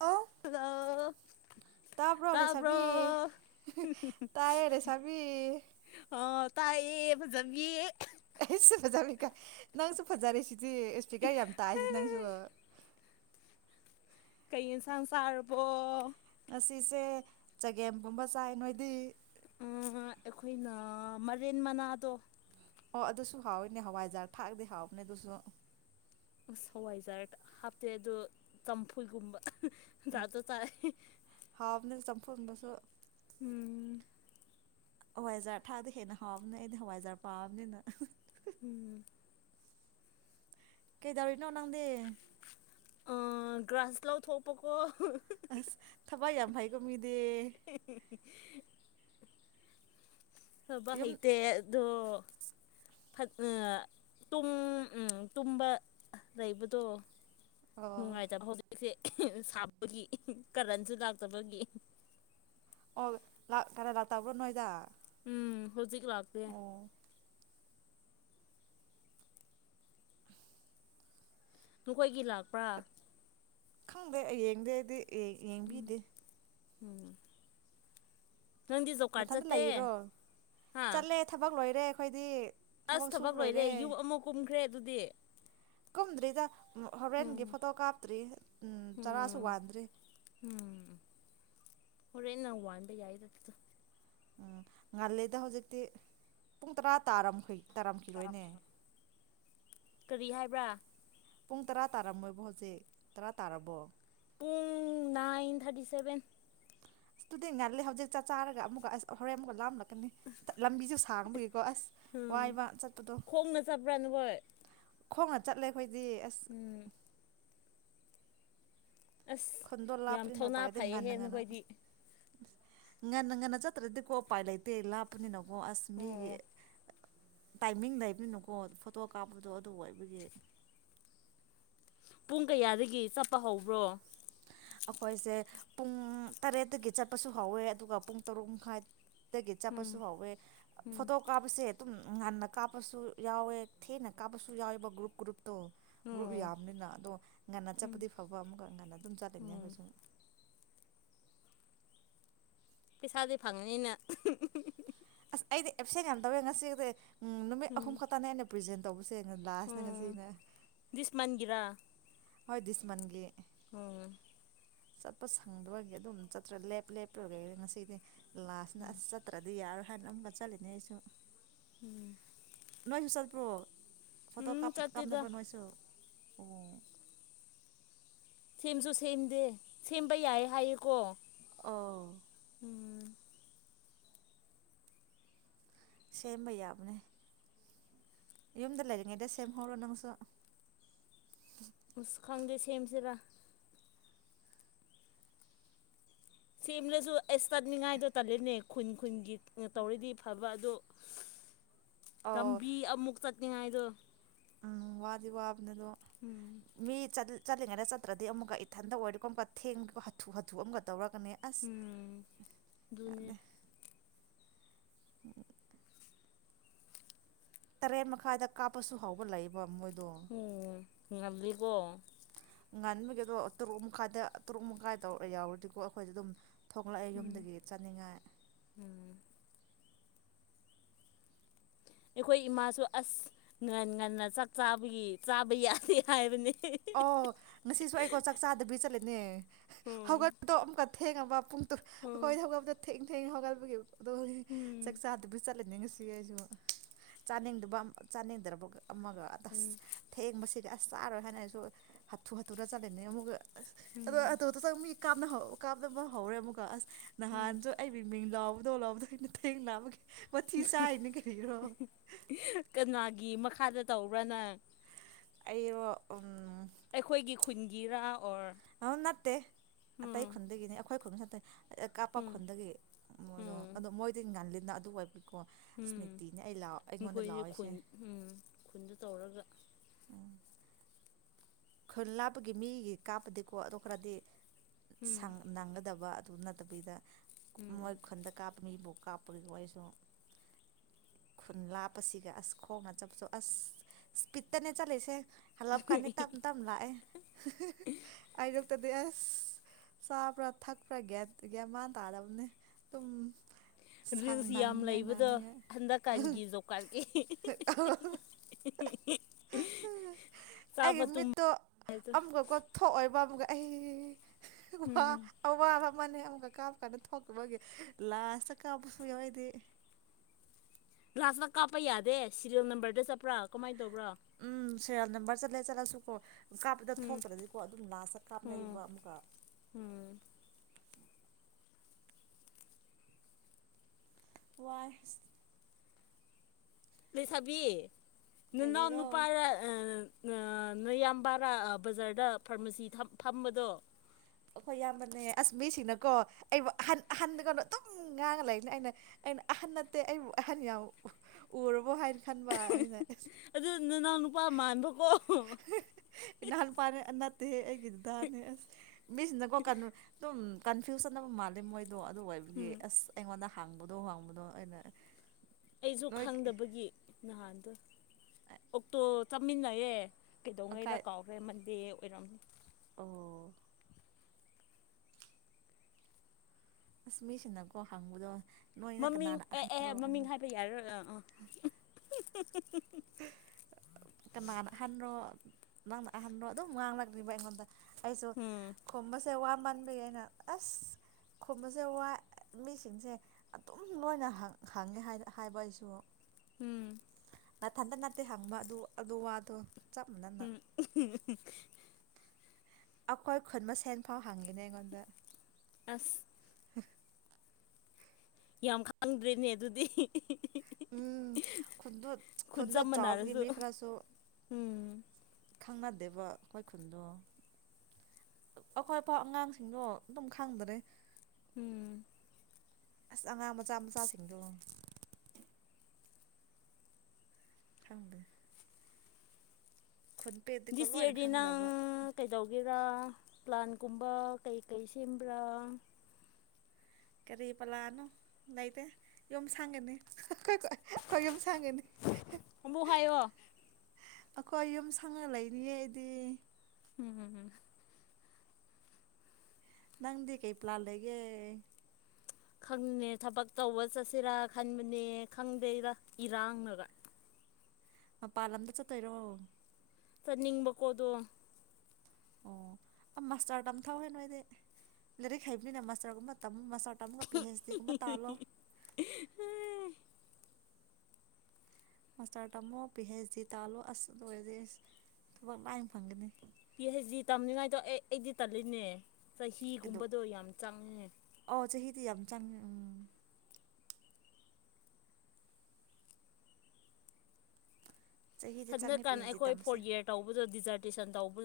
ꯑ ꯑ ꯇꯥꯕ꯭ꯔꯣ ꯂꯩꯦ ꯁꯕꯤ ꯇꯥꯏꯔꯦ ꯁꯕꯤ ꯇꯥꯏꯑ ꯐꯖꯕ ꯌꯦ ꯑꯩꯁꯨ ꯐꯖꯔ ꯅꯪꯁꯨ ꯐꯖꯔꯦ ꯁꯤꯗꯤ ꯏꯁꯄꯤꯀꯔ ꯌꯥꯝ ꯇꯥꯏꯁꯤ ꯅꯪꯁꯨ ꯀꯩ ꯏꯟꯁꯥꯡ ꯁꯥꯔꯔꯕꯣ ꯉꯁꯤꯁꯦ ꯆꯒꯦꯝ ꯄꯨꯝꯕ ꯆꯥꯏ ꯅꯣꯏꯗꯤ ꯎ ꯑꯩꯈꯣꯏꯅ ꯃꯔꯦꯟ ꯃꯅꯥꯗꯣ ꯑꯣ ꯑꯗꯨꯁꯨ ꯍꯥꯎꯋꯏꯅꯦ ꯍꯋꯥꯏꯖꯥꯔ ꯊꯥꯛꯗꯤ ꯍꯥꯎꯕꯅꯦ ꯑꯗꯨꯁꯨ ꯍꯋꯥꯏ ꯖꯔꯠ ꯍꯥꯞꯇ ꯑꯗꯨ ꯇꯝꯐꯨꯜꯒꯨꯝꯕ ꯇꯗꯣ ꯆꯥꯏ ꯐꯣꯟꯕꯁꯨ ꯎꯝ ꯍꯋꯥꯏꯖꯥꯔ ꯊꯥꯗ ꯍꯦꯟꯅ ꯍꯥꯎꯕꯅꯦ ꯑꯩꯗꯤ ꯍꯋꯥꯏꯖꯥꯔ ꯄꯥꯕꯅꯤꯅ ꯎꯝ ꯀꯩꯗꯔꯅ ꯎꯅꯥꯪꯗꯤ ꯒ꯭ꯔꯥꯁ ꯂꯧꯥꯎꯊꯣꯛꯄꯀꯣ ꯑꯁ ꯊꯕꯏ ꯌꯥꯝ ꯐꯩꯀꯣ ꯃꯤꯗꯤ ꯁꯕ ꯌꯨꯝ ꯍꯥꯏꯩꯇ ꯑꯗꯣ ꯇ ꯇꯨꯝꯕ ꯂꯩꯕꯗꯣ ꯑꯣ ꯅꯨꯡꯉꯥꯏꯖꯕ ꯐꯥꯎꯗꯁꯦ ꯁꯥꯕꯒꯤ ꯀꯔꯟꯁꯨ ꯂꯥꯛꯇꯕꯒꯤ ꯑꯣ ꯂꯥꯛ ꯀ ꯂꯥꯛꯇꯥꯕꯨꯔꯣ ꯅꯣꯏꯗ ꯎꯝ ꯍꯧꯖꯤꯛꯛ ꯂꯥꯛꯗ ꯑꯣ ꯅꯈꯣꯏꯒꯤ ꯂꯥꯛꯄ꯭ꯔꯥ ꯈꯪꯗꯦ ꯑꯩ ꯌꯦꯡꯗꯦ ꯑꯩꯗꯤ ꯑꯦ ꯌꯦꯡꯕꯤꯗꯤ ꯎꯝ ꯅꯪꯗꯤ ꯖꯣꯕ ꯀꯥꯔꯗ ꯃꯊꯟꯇ ꯆꯠꯇꯦ ꯂꯩꯔꯣ ꯍꯥ ꯆꯠꯂꯦ ꯊꯕꯛ ꯂꯣꯏꯔꯦ ꯑꯩꯈꯣꯏꯗꯤ ꯑꯁ ꯊꯕꯛ ꯂꯣꯏꯔꯦ ꯌꯨꯝ ꯑꯃ ꯀꯨꯝ꯭ꯔ ꯈ꯭ꯔꯦ ꯑꯗꯨꯗꯤ ꯀꯨꯝꯗꯔꯤꯗ ꯍꯣꯔꯦꯟꯒꯤ ꯎꯝ ꯐꯣꯇꯣ ꯀꯥꯞꯇ꯭ꯔꯤ ꯆꯔꯥꯁꯨ ꯎꯝ ꯋꯥꯟꯗ꯭ꯔꯤ ꯍꯣꯔꯦꯟ ꯅ ꯋꯥꯟꯕ ꯌꯥꯏꯗ ꯎꯝ ꯉꯥꯜꯂꯤꯦꯗ ꯍꯧꯖꯤꯛꯇꯤ ꯄꯨꯡ ꯇꯔꯥ ꯇꯥꯔꯃꯈꯩ ꯇꯥꯔꯝꯈꯤꯔꯣꯏꯅꯦ ꯀꯔꯤ ꯍꯥꯏꯕ꯭ꯔꯥ ꯄꯨꯡ ꯇꯔꯥ ꯇꯥꯔꯝꯃꯣꯏꯕꯣ ꯍꯧꯖꯤꯛ ꯇꯔꯥ ꯇꯥꯔꯕꯣ ꯄꯨꯡ ꯅꯥꯏꯟ ꯊꯥꯔꯇꯤ ꯁꯚꯦꯟ ꯑꯁ ꯇꯨꯗꯤ ꯉꯜꯜꯂꯤꯦ ꯍꯧꯖꯤꯛ ꯆꯥꯛ ꯆꯥꯔꯒ ꯑꯃꯨꯛꯀ ꯑꯁ ꯍꯣꯔꯦꯟ ꯑꯃꯨꯛꯀ ꯂꯥꯝꯂꯛꯀꯅꯤ ꯂꯝꯕꯤꯁꯨ ꯁꯥꯡꯅꯕ ꯎꯝ ꯈꯣꯡꯅ ꯆꯠꯄ꯭ꯔꯥ ꯅ ꯍꯣꯏ ꯈꯣꯡꯉꯒ ꯆꯠꯂꯦ ꯑꯩꯈꯣꯏ ꯔ ꯑꯁ ꯑꯁ ꯈꯨꯟꯗꯣ ꯌꯥꯝ ꯂꯥꯞꯄꯅꯤꯅ ꯊꯧꯅꯥ ꯎꯄꯥꯏ ꯂꯩꯇꯦ ꯐꯩꯌꯦ ꯉꯟꯅ ꯉꯟꯅ ꯍꯦꯟꯅꯈꯣꯏꯗꯤ ꯉꯟꯅ ꯉꯟꯅ ꯆꯠꯇ꯭ꯔꯗꯤ ꯀꯣ ꯎꯄꯥꯏ ꯂꯩꯇꯦ ꯏ ꯂꯞꯅꯤꯅ ꯑꯣ ꯑꯁ ꯃꯤꯒꯤ ꯑꯣ ꯇꯥꯏꯃꯤꯡꯗ ꯂꯩꯕꯤꯅꯨꯀꯣ ꯐꯣꯇꯣ ꯀꯥꯞꯄꯗꯣ ꯑꯗꯨ ꯑꯣꯏꯕꯒꯤ ꯄꯨꯡ ꯀꯌꯥꯗꯒꯤ ꯆꯠꯄ ꯍꯧꯕ꯭ꯔꯣ ꯑꯩꯈꯣꯏꯁꯦ ꯄꯨꯡ ꯇꯔꯦꯠꯇꯒꯤ ꯆꯠꯄꯁꯨ ꯍꯧꯋꯦ ꯑꯗꯨꯒ ꯄꯨꯡ ꯇꯔꯨꯛ ꯃꯈꯥꯏ ꯇꯒꯤ ꯎꯝ ꯆꯠꯄꯁꯨ ꯍꯧꯥꯎꯋꯦ ꯎꯝ ꯐꯣꯇꯣ ꯀꯥꯞꯄꯁꯦ ꯑꯗꯨꯝ ꯉꯟꯅ ꯀꯥꯞꯄꯁꯨ ꯌꯥꯎꯋꯦ ꯊꯦꯡꯅ ꯀꯥꯞꯄꯁꯨ ꯌꯥꯎꯋꯦꯕ ꯒ꯭ꯔꯨꯞ ꯒ꯭ꯔꯨꯞ ꯑꯣ ꯒ꯭ꯔꯨꯞ ꯑꯣ ꯌꯥꯕꯅꯤꯅ ꯑꯗꯣ ꯉꯟꯅ ꯎꯝ ꯆꯠꯄꯗꯤ ꯐꯕ ꯑꯃꯀ ꯉꯟꯅꯠ ꯑꯗꯨꯝ ꯆꯥꯂꯅꯦ ꯎꯝ ꯑꯩꯈꯣꯏꯁꯨ ꯄꯩꯁꯥꯗꯤ ꯐꯪꯉꯅꯤꯅ ꯑꯁ ꯑꯩꯗꯤ ꯑꯦꯞꯁꯦꯟ ꯌꯥꯝ ꯇꯧꯋꯦ ꯉꯁꯤꯗꯤ ꯎꯝ ꯅꯨꯃꯤꯠꯍꯨꯝ ꯈꯛꯇꯅꯦꯅꯦ ꯄ꯭ꯔꯦꯖꯦꯟ ꯇꯧꯕꯁꯦ ꯂꯥꯁꯅꯦ ꯉꯁꯤꯅ ꯑꯣ ꯁ ꯃꯥꯟꯒꯔꯥ ꯍꯣꯏꯗꯁꯃꯟꯦ ꯑꯣ ꯆꯠꯄ ꯁꯪꯗꯒꯤ ꯑꯗꯨꯝ ꯆꯠꯇ꯭ꯔ ꯂꯦꯞ ꯂꯦꯞꯄꯨꯔꯒ ꯉꯁꯤꯗꯤ ꯂꯥꯁꯅ ꯑꯁ ꯆꯠꯇ꯭ꯔꯗꯤ ꯌꯥꯔꯣꯏ ꯍꯥꯏꯅ ꯑꯃꯨꯛꯀ ꯆꯠꯂꯤꯅꯦ ꯑꯩꯁꯨ ꯎꯝ ꯅꯣꯏꯁꯨꯁꯠ ꯄ꯭ꯔꯣ ꯐꯇꯣ ꯎꯝ ꯀꯥꯞ ꯀꯥ ꯆꯠꯇꯦꯗ ꯅꯕ ꯥꯏꯁꯨ ꯁꯦꯝꯁꯨ ꯁꯦꯝꯗꯦ ꯁꯦꯝꯕ ꯌꯥꯏ ꯍꯥꯏꯌꯦꯀꯣ ꯑꯥ ꯎꯝ ꯁꯦꯝꯕ ꯌꯥꯕꯅꯦ ꯌꯨꯝꯗ ꯂꯩꯔꯤꯉꯩꯗ ꯁꯦꯝꯍꯧꯔꯣ ꯅꯪꯁꯨ ꯎ ꯈꯪꯗꯤ ꯁꯦꯝꯦꯝꯆꯔꯥ ꯁꯦꯝꯂꯁꯨ ꯑꯁ ꯇꯠꯅꯤꯡꯉꯥꯏꯗꯣ ꯇꯠꯜꯂꯤꯅꯦ ꯈꯨꯟ ꯈꯨꯟꯒꯤ ꯇꯧꯔꯤꯗꯤ ꯐꯕ ꯑꯣ ꯑꯣ ꯔꯝꯕꯤ ꯑꯃꯨꯛ ꯆ ꯥꯏꯗꯣ ꯎꯝ ꯋꯥꯗꯤ ꯋꯥꯕ ꯑꯗꯨꯗꯣ ꯎꯝ ꯃꯤ ꯆꯠ ꯆꯠꯂꯤꯉꯩꯗ ꯆꯠꯇ꯭ꯔꯗꯤ ꯑꯃꯨꯛ ꯏꯊꯟꯗ ꯑꯣꯏꯔꯒꯣ ꯑꯃꯨꯛꯀ ꯊꯦꯡꯕꯒꯣ ꯍꯥꯊꯨ ꯍꯥꯊꯨ ꯑꯃꯒ ꯇꯧꯔꯒ ꯀ ꯑꯁ ꯎꯝ ꯑꯗꯨꯅꯦ ꯑꯗ ꯎꯝ ꯇꯔꯦꯠ ꯃꯈꯥꯏꯗ ꯀꯥꯞꯄꯁꯨ ꯍꯥꯎꯕ ꯂꯩꯌꯦꯕ ꯃꯣꯏꯗꯣ ꯎ ꯉꯜꯂꯤꯀꯣ ꯉꯥꯟꯕꯒꯤꯦꯗꯣ ꯇꯔꯨꯛ ꯃꯈꯥꯏꯗ ꯇꯔꯨꯛ ꯃꯈꯥꯏ ꯇꯧꯔ ꯌꯥꯎꯔꯗꯤꯀꯣ ꯑꯩꯈꯣꯏꯗ ꯑꯗꯨꯝ ꯊꯣꯛꯂꯛꯑꯦ ꯎꯝ ꯌꯨꯝꯗꯒꯤ ꯆꯠꯅꯤꯡꯉꯥꯏ ꯎꯝ ꯑꯩꯈꯣꯏ ꯏꯃꯥꯁꯨ ꯑꯁ ꯉꯟ ꯉꯟꯅ ꯆꯥꯛ ꯆꯥꯕꯒꯤ ꯆꯥꯕ ꯌꯥꯗꯦ ꯍꯥꯏꯕꯅꯤ ꯑꯣ ꯉꯁꯤꯁꯨ ꯑꯩꯀꯣ ꯆꯥꯛ ꯆꯥꯗꯕꯤ ꯆꯠꯂ ꯭ꯂꯦ ꯎꯝ ꯍꯧꯒꯣ ꯊꯦꯡꯒꯕꯕꯥꯄꯨꯡ ꯎꯝ ꯈꯣꯏ ꯊꯕꯕ ꯊꯦꯡ ꯊꯦꯡ ꯍꯣꯒꯕꯨꯒꯤ ꯑꯗꯣ ꯎꯝ ꯆꯛ ꯆꯥꯗꯕꯤ ꯆ ꯍꯜꯍꯅꯤꯡꯉꯤꯁꯤ ꯑꯩꯁꯨ ꯆꯥꯅꯤꯡꯗꯕ ꯆꯥꯅꯤꯡꯗ꯭ꯔꯕ ꯑꯃꯒ ꯑꯁ ꯎꯝ ꯊꯦꯡꯕꯁꯤ ꯑꯁꯥꯔꯣ ꯍꯦꯅ ꯍꯥꯊꯨ ꯍꯥꯊꯨꯔꯥ ꯆꯂꯦꯅꯦ ꯃꯒ ꯎꯝ ꯑꯗꯣ ꯑ ꯆ ꯀꯥꯞꯅ ꯀꯥꯞꯅꯕ ꯍꯧꯔꯦ ꯑꯃꯨꯛꯀ ꯑꯁ ꯎꯝ ꯅꯍꯥꯟꯁꯨ ꯑꯩ ꯃꯤꯡ ꯂꯥꯎ ꯗꯣꯂꯛꯑꯗ ꯑꯩꯅ ꯊꯦꯡꯅꯅꯥꯅꯕꯒꯦ ꯄꯊꯤ ꯁꯥꯏꯅ ꯀꯩꯅꯔꯣ ꯀꯅꯥꯒꯤ ꯃꯈꯥꯗ ꯇꯧꯕ꯭ꯔꯅ ꯑ ꯀꯨꯟꯒꯤꯔꯥ ꯑꯗꯨ ꯅꯠꯇꯦ ꯑꯇꯩ ꯈꯨꯟꯗꯒꯤꯅꯤ ꯑꯩꯈꯣꯏ ꯈꯨꯟ ꯅꯠꯇꯦ ꯀꯥꯞꯄ ꯎꯝ ꯈꯨꯟꯗꯒꯤ ꯃꯣꯏꯗꯣ ꯎꯝ ꯑꯗꯨ ꯃꯣꯏꯗꯤ ꯉꯜꯂꯤ ꯅꯪ ꯑꯗꯨ ꯑꯣꯏꯕꯕꯤ ꯎꯝ ꯃꯈꯣꯏꯁ ꯈꯨꯟ ꯂꯥꯎꯔꯤꯁꯦ ꯎꯝ ꯈꯨꯟꯗ ꯇꯧꯔꯒ ꯎ ꯈꯨꯜ ꯂꯥꯞꯄꯒꯤ ꯃꯤꯒꯤ ꯀꯥꯞꯄꯗꯤꯀꯣ ꯑ ꯈꯔꯗꯤ ꯎꯝ ꯅꯥꯡꯒꯗꯕ ꯅꯠꯇꯕꯤꯩꯗ ꯎꯝ ꯃꯣꯏ ꯈꯨꯟꯗ ꯀꯥꯞꯄ ꯃꯤꯕꯨꯣꯛ ꯀꯥꯞꯄꯒꯤ ꯋꯥꯔꯤꯁꯨ ꯈꯨꯟ ꯂꯥꯞꯄꯁꯤꯒ ꯑꯁ ꯈꯣꯡꯅ ꯆꯠꯄꯁꯨ ꯑꯁ ꯏꯁꯄꯤꯠꯇꯅꯦ ꯆꯠꯂꯤꯁꯦ ꯍꯜꯂꯞ ꯀꯥꯟꯅꯤ ꯇꯞ ꯇꯞ ꯂꯥꯛꯑꯦ ꯑꯩꯗꯣ ꯇꯗꯤ ꯑꯁ ꯆꯥꯕ꯭ꯔꯥ ꯊꯛꯄ꯭ꯔꯥ ꯒ꯭ꯌꯥꯟ ꯃꯥꯟ ꯇꯥꯗꯕꯅꯤ ꯑꯗꯨꯝ ꯁꯪ ꯔꯤꯜꯁ ꯌꯥꯝ ꯅꯪꯅꯤꯡꯉꯥꯏ ꯂꯩꯕꯗꯣ ꯅꯪꯅꯤꯡꯉꯥꯏ ꯍꯟꯗꯛꯀꯥꯟꯒꯤ ꯖꯣꯀꯥꯟ ꯑꯩꯒꯤ ꯃꯤꯠꯇꯣ ꯑꯃꯒꯀꯣ ꯊꯣꯛꯑꯣꯏꯕ ꯑꯃꯒ ꯑꯩ ꯋꯥ ꯎꯝ ꯑ ꯋꯥ ꯃꯅꯦ ꯑꯃꯨꯛꯀ ꯀꯥꯞꯄ ꯀꯥꯟꯗ ꯊꯣꯛꯇꯕꯒꯤ ꯂꯥꯁꯇ ꯀꯥꯞꯄꯁꯨ ꯌꯥꯎꯏꯗꯤ ꯀꯥꯁꯇ ꯀꯥꯞꯄ ꯌꯥꯗꯦꯔꯤꯌꯦꯜ ꯅꯝꯕꯔꯗ ꯆꯠꯄ꯭ꯔꯥ ꯀꯃꯥꯏꯅ ꯗꯕ꯭ꯔꯥ ꯁꯦꯜ ꯅꯝꯕꯔ ꯆ ꯂꯩꯦ ꯆꯠꯂꯁꯨꯀꯣ ꯀꯥꯞꯄꯗ ꯎꯝ ꯊꯣꯛꯇ꯭ꯔꯗꯤꯀꯣ ꯑꯗꯨꯝ ꯂꯥꯁꯇ ꯎꯝ ꯀꯥꯞꯅꯩꯕ ꯑꯃꯨꯛꯀ ꯎꯝ ꯋꯥꯏ ꯂꯩꯁꯥꯕꯤ ꯅꯅ ꯀꯔꯤꯔꯣ ꯄꯔ ꯅꯌꯥꯝꯕꯔꯥ ꯕꯖꯥꯔꯗ ꯐꯥꯔꯃꯥꯁꯤ ꯐꯝꯕꯗꯣ ꯑꯩꯈꯣꯏ ꯏꯌꯥꯝꯕꯅꯦ ꯑꯁ ꯃꯤꯁꯤꯡꯅꯀꯣ ꯑꯩꯕꯨ ꯑꯍꯟ ꯑꯍꯟꯗ ꯀꯩꯅꯣ ꯑꯗꯨꯝ ꯉꯥꯡꯉ ꯂꯩꯅꯤ ꯑꯩꯅ ꯑꯩꯅ ꯑꯍꯟ ꯅꯠꯇꯦ ꯑꯩꯕꯨ ꯑꯍꯟ ꯌꯥꯝ ꯎꯔꯕꯣ ꯍꯥꯏꯅ ꯈꯟꯕꯅ ꯑꯗꯨ ꯅꯅꯥꯎ ꯅꯨꯄꯥ ꯃꯥꯟꯕꯀꯣ ꯏꯍꯥꯟ ꯄꯥ [unintelligible] ꯒꯤꯔꯗꯥꯅꯦ ꯑꯁ ꯃꯤꯁꯤꯅꯀꯣ ꯀꯩꯅꯨ ꯑꯗꯨꯝ ꯀꯟꯐꯤꯨꯁꯟ ꯑꯃ ꯃꯥꯦ ꯃꯣꯏ ꯑꯣ ꯑꯗꯨ ꯑꯣꯏꯕꯒꯤ ꯎꯝ ꯑꯁ ꯑꯩꯉꯣꯟꯗ ꯍꯥꯡꯕꯗꯣ ꯋꯥꯥꯡꯕꯗꯣ ꯑꯩꯅ ꯑꯩꯁꯨ ꯅꯣꯏ ꯈꯪꯗꯕꯒꯤ ꯅꯍꯥꯟꯗꯣ ꯑꯣ ꯇꯣ ꯆꯃꯤꯟꯅꯌꯦꯦ ꯀꯩꯗꯧꯉꯩꯔ ꯑꯀꯥꯏ ꯀꯥꯎꯔꯦꯟ ꯗ ꯑꯣꯏꯔꯝꯃꯤ ꯑꯣ ꯁꯨꯃꯤꯁꯀꯣ ꯍꯪꯕꯨꯗꯣ ꯃꯃꯤꯡ ꯑꯦ ꯑꯦ ꯃꯃꯤꯡ ꯍꯥꯏꯕ ꯌꯥꯔꯔꯣꯏꯥ ꯑꯥ [inaudible] ꯀꯅꯥꯅ ꯑꯍꯟꯔꯣ ꯅꯪꯅ ꯑꯍꯟꯔꯣ ꯑꯗꯨꯝ ꯉꯥꯡꯂꯛ꯭ꯂꯤꯕ ꯑꯩꯉꯣꯟꯗ ꯑꯩꯁꯨ ꯎꯝ ꯀꯣꯝꯕꯁꯦ ꯋꯥ ꯌꯥꯝ ꯃꯟꯕꯤ ꯑꯩꯅ ꯑꯁ ꯈꯣꯕꯁꯦ ꯋꯥꯏ ꯃꯤꯁꯤꯡꯁꯦ ꯑꯗꯨꯝ ꯂꯣꯏꯅ ꯍꯪꯉꯦ ꯍꯥꯏꯕ ꯑꯩꯁꯨ ꯎꯝ ꯅꯊꯟꯇ ꯅꯅꯥꯠꯇꯦ ꯍꯪꯕ ꯑꯗꯨ ꯑꯗꯨ ꯋꯥꯗꯣ ꯆꯞ ꯃꯥꯟꯅꯅ ꯎꯝ ꯑꯩꯈꯣꯏ ꯈꯨꯟꯕ ꯁꯦꯟ ꯐꯥꯎ ꯍꯪꯉꯤꯅꯦ ꯑꯩꯉꯣꯟꯗ ꯑꯁ ꯌꯥꯝ ꯈꯪꯗ꯭ꯔꯔꯤꯅꯦ ꯑꯗꯨꯗꯤ ꯎꯝ ꯈꯨ ꯈꯨꯠ ꯈꯨꯨꯗ ꯆꯞ ꯆ ꯆꯥꯎꯕꯒꯤ ꯃꯥꯟꯅꯔꯁꯨ ꯃꯤ ꯈꯔꯁꯨꯣ ꯎꯝ ꯈꯪꯅꯗꯦꯕ ꯑꯩꯈꯣꯏ ꯈꯨꯟꯗꯣ ꯑꯩꯈꯣꯏ ꯑꯄꯥꯥꯎ ꯑꯉꯥꯡꯁꯤꯡꯗꯣ ꯑꯗꯨꯝ ꯈꯪꯗꯔꯦ ꯎꯝ ꯑꯁ ꯑꯉꯥꯡ ꯃꯆꯥ ꯃꯆꯥꯁꯤꯡꯗꯣ ꯈꯪꯗ ꯗꯤ ꯁꯤ ꯂꯣꯏꯅ ꯑꯗꯤ ꯅꯪ ꯈꯪꯒꯗꯧꯕ ꯀꯩꯗꯧꯒꯦꯔ ꯄ꯭ꯂꯥꯟꯒꯨꯝꯕ ꯀꯩꯀꯩ ꯁꯦꯝꯕ꯭ꯔꯥ ꯀꯔꯤ ꯄꯂꯥꯅꯣ ꯂꯩꯇꯦ ꯌꯨꯝ ꯁꯥꯡꯒꯅꯤ ꯑꯩꯈꯣꯏ ꯌ ꯁꯥꯡꯒꯅꯤ ꯑꯃꯨꯛ ꯍꯥꯏꯌꯣ ꯑꯩꯈꯣꯏ ꯌꯨꯝ ꯁꯪꯅ ꯂꯩꯅꯤꯌꯦꯗꯤ ꯎꯝꯝ ꯅꯪꯗꯤ ꯀꯩ ꯄ꯭ꯂꯥ ꯂꯩꯒꯦ ꯈꯪꯅꯦ ꯊꯕꯛ ꯇꯧꯕ ꯆꯠꯁꯤꯔꯥ ꯈꯟꯕꯅꯦ ꯈꯪꯗꯦꯔ ꯏꯔꯥꯡꯅꯒ ꯃꯄꯥꯟ ꯂꯝꯗ ꯆꯠꯇꯣꯏꯔꯣ ꯇꯅꯤꯡꯕꯀꯣꯗꯣ ꯑꯣ ꯑ ꯃꯥꯁꯇꯔ ꯇꯝ ꯊꯥꯎꯋꯦ ꯅꯣꯣꯏꯗꯤ ꯂꯥꯏꯔꯤꯛ ꯍꯩꯕꯅꯤꯅ ꯃꯥꯁꯇꯔꯒꯨꯝꯕ ꯃꯁꯇ ꯑꯃ ꯀꯞꯄꯤ ꯍ ꯀꯝꯕ ꯇꯥꯂꯣ ꯃꯥꯁꯇꯔ ꯇꯝꯃꯣ ꯄꯤ ꯍꯩꯆ ꯗꯤ ꯇꯥꯜꯂꯣ ꯑꯁ ꯂ ꯑꯣꯏꯔꯗꯤ ꯊꯕꯛ ꯂꯥꯏꯅ ꯐꯪꯒꯅꯤ ꯄꯤ ꯍꯥꯏꯩꯖꯤ ꯇꯝꯅꯤꯡꯉꯥꯏꯗꯣ ꯑꯦ ꯑꯩꯗꯤ ꯇꯜꯂꯤꯅꯦ ꯑꯗꯣ ꯆꯍꯤꯒꯨꯝꯕꯗꯣ ꯌꯥꯝ ꯆꯪꯉꯦ ꯗꯤ ꯌꯥꯝ ꯆꯪꯉꯦ ꯎꯝ ꯆꯍꯤꯗꯤ ꯆꯪꯉꯦ ꯍꯟꯛꯀꯥꯟꯗ ꯄꯤ ꯍꯩꯆ ꯗꯤ ꯑꯩꯈꯣꯏ ꯇꯝꯕꯁꯦ ꯐꯣꯔ ꯌꯔ ꯇꯧꯕꯗ ꯗꯤꯖꯥꯔꯇꯦꯁꯟ ꯇꯧꯕ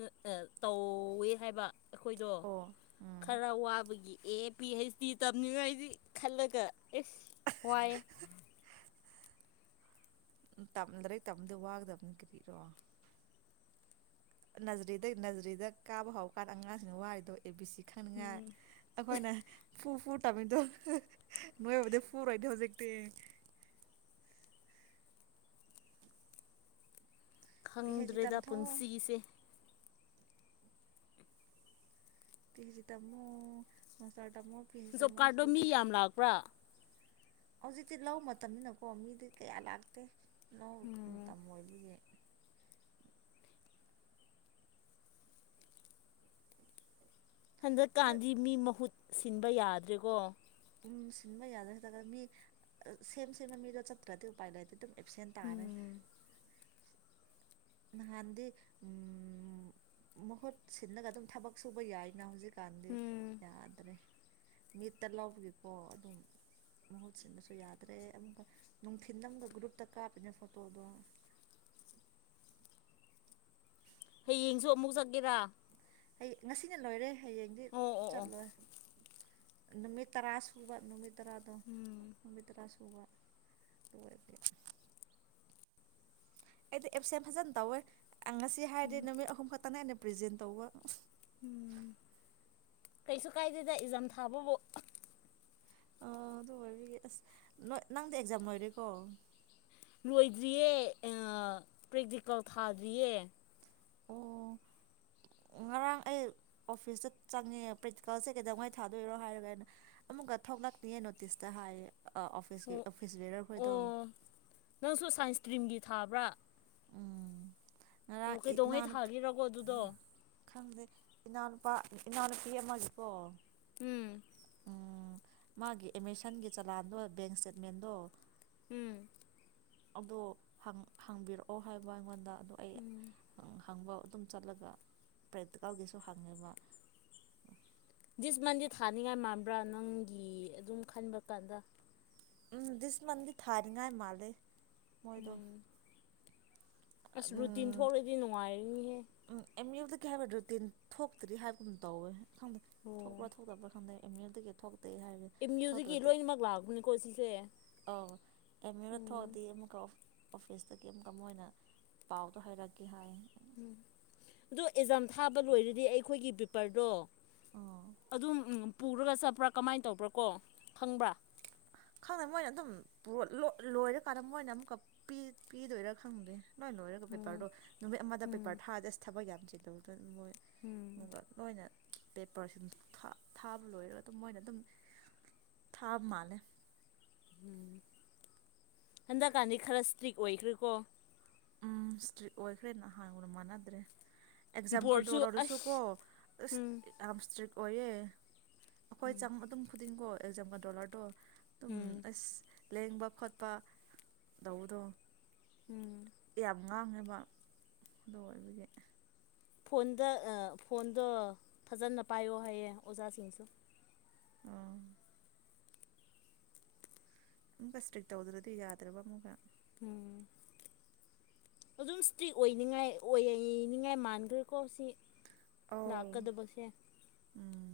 ꯇꯧꯋꯦ ꯍꯥꯏꯕ ꯑꯩꯈꯣꯏꯗꯣ ꯑꯣ ꯎꯝ ꯈꯔ ꯋꯥꯕꯒꯤ ꯑꯦ ꯄꯤ ꯍꯩꯆ ꯗꯤ ꯇꯝꯅꯤꯡꯉꯥꯏꯗꯤ ꯈꯜꯂꯒ ꯑꯦꯁ ꯋꯥꯏꯑꯦ ꯂꯔꯤꯛ ꯇꯝꯗ ꯋꯥꯒꯗꯕꯅꯤ ꯀꯔꯤꯔꯣ ꯅꯖꯔꯤꯗꯩ ꯅꯖꯔꯤꯗ ꯀꯥꯕ ꯍꯧꯔꯀꯥꯟꯗ ꯑꯉꯥꯡꯁꯤꯡꯅ ꯋꯥꯈꯤꯗꯣ ꯕꯤ ꯁꯤ ꯈꯪ ꯉ ꯑꯩꯈꯣꯏꯅ ꯄꯨ ꯐꯨ ꯇꯃꯤꯇꯣ ꯅꯣꯏꯕꯗꯤ ꯄꯨꯔꯗ ꯍꯧꯖꯤꯛꯇꯛꯇ ꯄꯤ ꯍꯩꯆ ꯗꯤ ꯈꯪꯗ꯭ꯔꯦꯗ ꯇꯝꯊꯣꯛꯑꯣ ꯄꯨꯟꯁꯤꯒꯤꯁꯦ ꯇꯖꯤ ꯇꯃꯣ ꯃꯁꯥ ꯖꯣꯞꯀꯥꯔꯗꯣ ꯃꯤ ꯌꯥꯝ ꯂꯥꯛꯄ꯭ꯔꯥ ꯍꯧꯖꯤꯛꯇꯤ ꯂꯧ ꯃꯇꯝꯅꯤꯅꯀꯣ ꯃꯤꯗꯤ ꯀꯌꯥ ꯂꯥꯛꯇꯦ ꯅꯥꯎ ꯎꯝ ꯃꯇꯝ ꯑꯣꯏꯕꯒꯤ ꯅꯣꯏ ꯍꯟꯗ꯭ꯔꯀꯥꯟꯖꯤ ꯃꯤ ꯃꯍ ꯁꯤꯟꯕ ꯌꯥꯗ꯭ꯔꯦꯀꯣ ꯎꯝ ꯁꯤꯟꯕ ꯌꯥꯗꯣꯏ ꯃꯤ ꯁꯦꯝ ꯁꯦꯝꯕ ꯃꯤꯗꯣ ꯆꯠꯇ꯭ꯔꯗꯤ ꯎꯄꯥꯏ ꯂꯩꯇꯦ ꯑꯗꯨꯝ ꯑꯦꯞꯁꯦꯟ ꯇꯅ ꯎꯝ ꯅꯍꯥꯟꯗꯤ ꯎ ꯃꯍꯨꯠ ꯁꯤꯜꯂꯒ ꯑꯗꯨꯝ ꯊꯕꯛ ꯁꯨꯕ ꯌꯥꯏꯅ ꯍꯧꯖꯤꯛ ꯀꯥꯟꯗ ꯎꯝ ꯌꯥꯗ꯭ꯔꯦ ꯃꯤꯠꯇ ꯂꯧꯕꯒꯤꯀꯣ ꯑꯗꯨꯝ ꯃꯍꯨꯠ ꯁꯤꯟꯕꯁꯨ ꯌꯥꯗ꯭ꯔꯦ ꯑꯃꯨꯛꯀ ꯅꯨꯡꯊꯤꯜ ꯑꯃꯒ ꯒ꯭ꯔꯨꯞꯇ ꯀꯥꯞꯄꯤꯅꯦ ꯐꯣꯇꯣꯗꯣ ꯍꯌꯦꯡꯁꯨ ꯑꯃꯨꯛ ꯆꯠꯀꯦꯔꯥ ꯑꯩ ꯉꯁꯤꯅ ꯂꯣꯏꯔꯦ ꯍꯌꯦꯡꯗꯤ ꯑꯣ ꯑꯣ ꯑꯣ ꯆꯠꯂꯣꯏ ꯅꯨꯃꯤꯠ ꯇꯔꯥ ꯁꯕ ꯅꯨꯃꯤꯠ ꯇꯔꯥꯗ ꯎꯝ ꯃꯤꯇꯔꯥ ꯁꯨ ꯑꯩꯗꯤ ꯑꯞ ꯁꯦꯝ ꯐꯖꯅ ꯇꯧꯋꯦ ꯉꯁꯤ ꯍꯥꯏꯔꯦ ꯎꯝ ꯅꯨꯃꯤꯠ ꯑꯍꯨꯝ ꯈꯛꯇꯅꯦ ꯍꯥꯏ ꯄ꯭ꯔꯖꯦꯟ ꯇꯧꯕ ꯎꯝ ꯀꯩꯁꯨ ꯀꯥꯏꯗꯦꯗ ꯏꯖꯝ ꯊꯥꯕꯕꯨ ꯑ ꯑꯗꯨ ꯑꯣꯏꯔ ꯑꯁ ꯅꯪꯗꯤ ꯑꯦꯛꯖꯥꯝ ꯂꯣꯏꯔꯦꯀꯣ ꯂꯣꯏꯗ꯭ꯔꯤꯌꯦ ꯄ꯭ꯔꯦꯛꯇꯤꯀꯦꯜ ꯊꯥꯗ꯭ꯔꯤꯌꯦ ꯑꯣ ꯉꯔꯥꯡ ꯑꯩ ꯑꯣꯐꯤꯁꯇ ꯆꯪꯉꯦ ꯄ꯭ꯔꯦꯛꯇꯤꯀꯜꯁꯦ ꯀꯩꯗꯧꯉꯩ ꯊꯥꯗꯣꯏꯔꯣ ꯍꯥꯏꯔꯒ ꯑꯩꯅ ꯑꯃꯨꯛꯀ ꯊꯣꯛꯂꯛꯅꯤꯡꯌꯦ ꯅꯣꯇꯤꯁꯇ ꯍꯥꯏꯌꯦ ꯑꯣꯐꯤꯁꯀꯤ ꯑꯣ ꯑꯣꯐꯤꯁ ꯕꯦꯔ ꯈꯣꯏ ꯇꯧ ꯑꯣ ꯅꯪꯁꯨ ꯁꯥꯏꯟꯁ ꯁꯇ꯭ꯔꯤꯝꯒꯤ ꯊꯥꯕ꯭ꯔꯥ ꯑꯣ ꯉꯔꯥꯡ ꯀꯩꯗꯧꯉꯩ ꯏꯅꯥꯎꯅꯨꯄꯤ ꯊꯥꯔꯤꯔꯒꯣ ꯑꯗꯨꯗꯣ ꯈꯪꯗꯦ ꯏꯅꯥꯎꯅꯨꯄꯥ ꯏꯅꯥꯎꯅꯨꯄꯤ ꯑꯃꯒꯤꯀꯣ ꯎꯝ ꯃꯥꯒꯤ ꯑꯦꯃꯦꯖꯟꯒꯤ ꯆꯂꯥꯟꯗꯣ ꯕꯦꯡ ꯏꯁꯇꯦꯠꯃꯦꯟꯗꯣ ꯎꯝ ꯑꯗꯣ ꯍꯪꯕꯤꯔꯛꯑꯣ ꯍꯥꯏꯕ ꯑꯩꯉꯣꯟꯗ ꯑꯗꯣ ꯑꯩ ꯎꯝ ꯍꯪꯕ ꯑꯗꯨꯝ ꯆꯠꯂꯒ ꯄ꯭ꯔꯦꯛꯇꯤꯀꯦꯜꯒꯤꯁꯨ ꯍꯪꯉꯕ ꯗꯤꯁ ꯃꯟꯗꯦ ꯊꯥꯅꯤꯡꯉꯥꯏ ꯃꯥꯟꯕ꯭ꯔꯥ ꯅꯪꯒꯤ ꯑꯗꯨꯝ ꯈꯟꯕ ꯀꯥꯟꯗ ꯎꯝ ꯗꯤꯁ ꯃꯟꯗꯤ ꯊꯥꯔꯤꯉꯥꯏ ꯃꯥꯂꯦ ꯃꯣꯏꯗ ꯎꯝ ꯑꯁ ꯔꯨꯇꯤꯟ ꯊꯣꯛꯂꯛꯗꯤ ꯅꯨꯡꯉꯥꯏꯔꯅꯤꯍꯦ ꯎꯝ ꯑꯦꯅꯤꯗꯤ ꯀꯩ ꯍꯥꯏꯕ ꯔꯨꯇꯤꯟ ꯊꯣꯛꯇ꯭ꯔꯤ ꯍꯥꯏꯕꯒꯨꯝ ꯇꯧꯋꯦ ꯈꯪꯗ ꯊꯣꯛꯄ꯭ꯔꯥ ꯊꯣꯛꯇꯕ꯭ꯔꯥ ꯈꯪꯗꯦ ꯑꯦꯝꯃꯦꯜꯗꯒꯤ ꯊꯣꯛ ꯏꯝ꯭ꯌꯨꯖꯤꯛꯒꯤ ꯂꯣꯏꯅꯃꯛ ꯂꯥꯛꯑꯕꯅꯤꯀꯣ ꯁꯤꯁꯦ ꯑ ꯑꯦꯃꯤ ꯔ ꯎꯝ ꯊꯣꯗꯤ ꯃꯀ ꯑꯣꯐꯤꯁꯇꯒꯤ ꯑꯃꯨꯛꯀ ꯑꯣꯏꯅ ꯄꯥꯎꯗꯣ ꯍꯥꯏꯔꯛꯀꯦ ꯍꯥꯏ ꯎꯝ ꯑꯗꯣ ꯑꯦꯛꯖꯥꯝ ꯊꯥꯕ ꯂꯣꯏꯔꯗꯤ ꯑꯩꯈꯣꯏꯒꯤ ꯄꯦꯄꯔꯗꯣ ꯎꯝ ꯑꯗꯨꯝ ꯎꯝ ꯄꯨꯔꯒ ꯆꯠꯄ꯭ꯔꯥ ꯀꯃꯥꯏꯅ ꯇꯧꯕ꯭ꯔꯥ ꯀꯣ ꯈꯪꯕ꯭ꯔꯥ ꯈꯪꯗꯦ ꯃꯣꯏꯅ ꯑꯗꯨꯝ ꯂꯣꯏꯔꯀꯥꯟꯗ ꯃꯣꯏꯅ ꯑꯃꯨꯛꯀ ꯄꯤꯗꯣꯏꯔꯥ ꯈꯪꯗꯦ ꯂꯣꯏ ꯂꯣꯏꯔꯒ ꯎꯝ ꯄꯦꯄꯔꯗꯣ ꯅꯨꯃꯤꯠ ꯑꯃꯗ ꯎꯝ ꯄꯦꯄꯔ ꯊꯥꯔꯗꯤ ꯑꯁ ꯊꯕꯛ ꯌꯥꯝ ꯀꯇ ꯇ ꯃꯣꯏ ꯎꯝ ꯑꯗꯨꯒ ꯂꯣꯏꯅ ꯄꯦꯄꯔꯁꯤꯡ ꯊꯥꯕ ꯂꯣꯏꯔꯒ ꯑꯗꯨꯝ ꯃꯣꯏꯅ ꯑꯗꯨꯝ ꯊꯥꯕ ꯃꯥꯜꯂꯦ ꯎꯝ ꯍꯟꯗꯛꯀꯥꯟꯗꯤ ꯈꯔ ꯏꯁꯇ꯭ꯔꯤꯛ ꯑꯣꯏꯈ꯭ꯔꯦꯀꯣ ꯎꯝ ꯏꯁꯇꯔꯤ ꯑꯣꯏꯈ꯭ꯔꯦꯅ ꯍꯥꯏ ꯎ ꯃꯅꯗ꯭ꯔꯦ ꯑꯦꯛꯖꯝ ꯕꯣꯔꯗꯁꯨ ꯀꯟꯇ꯭ꯔꯣꯜ ꯑꯣꯏꯔꯁꯨ ꯑꯁ ꯀꯣ ꯎꯝ ꯑꯣꯣꯌꯦ ꯑꯩꯈꯣꯏ ꯎꯝ ꯆ ꯑꯗꯨꯝ꫰ ꯗꯤꯤꯡ ꯀꯣ ꯑꯦꯛꯖꯝꯒ ꯗꯣꯂꯔ ꯇꯣ ꯎ ꯎꯝ ꯑꯁ ꯂꯦꯡꯕ ꯈꯣꯠꯄ ꯇꯧꯕꯗꯣ ꯎꯝ ꯌꯥꯝ ꯉꯥꯡꯉꯦꯕ ꯑꯗꯨ ꯑꯣꯏꯕꯒꯤ꫰ ꯐꯣꯟꯗ ꯐꯣꯟꯗꯣ ꯐꯖꯅ ꯄꯥꯏꯌꯣ ꯍꯥꯏꯌꯦ ꯑꯣꯖꯥꯁꯤꯡꯁꯨ ꯑ ꯑꯃꯨꯛꯀ ꯏꯁꯇ꯭ꯔꯤꯛ ꯇꯧꯗ꯭ꯔꯗꯤ ꯌꯥꯗ꯭ꯔꯕ ꯑꯃꯨꯛꯒ ꯎꯝ ꯑꯗꯨꯝ ꯏꯁꯇ꯭ꯔꯤꯛ ꯑꯣꯏꯅꯤꯡꯉꯥꯏ ꯑꯣꯏꯅꯤꯡꯉꯥꯏ ꯃꯥꯟꯈ꯭ꯔꯦꯀꯣ ꯁꯤ ꯑꯧ ꯂꯥꯛꯀꯗꯕꯁꯦ ꯎꯝ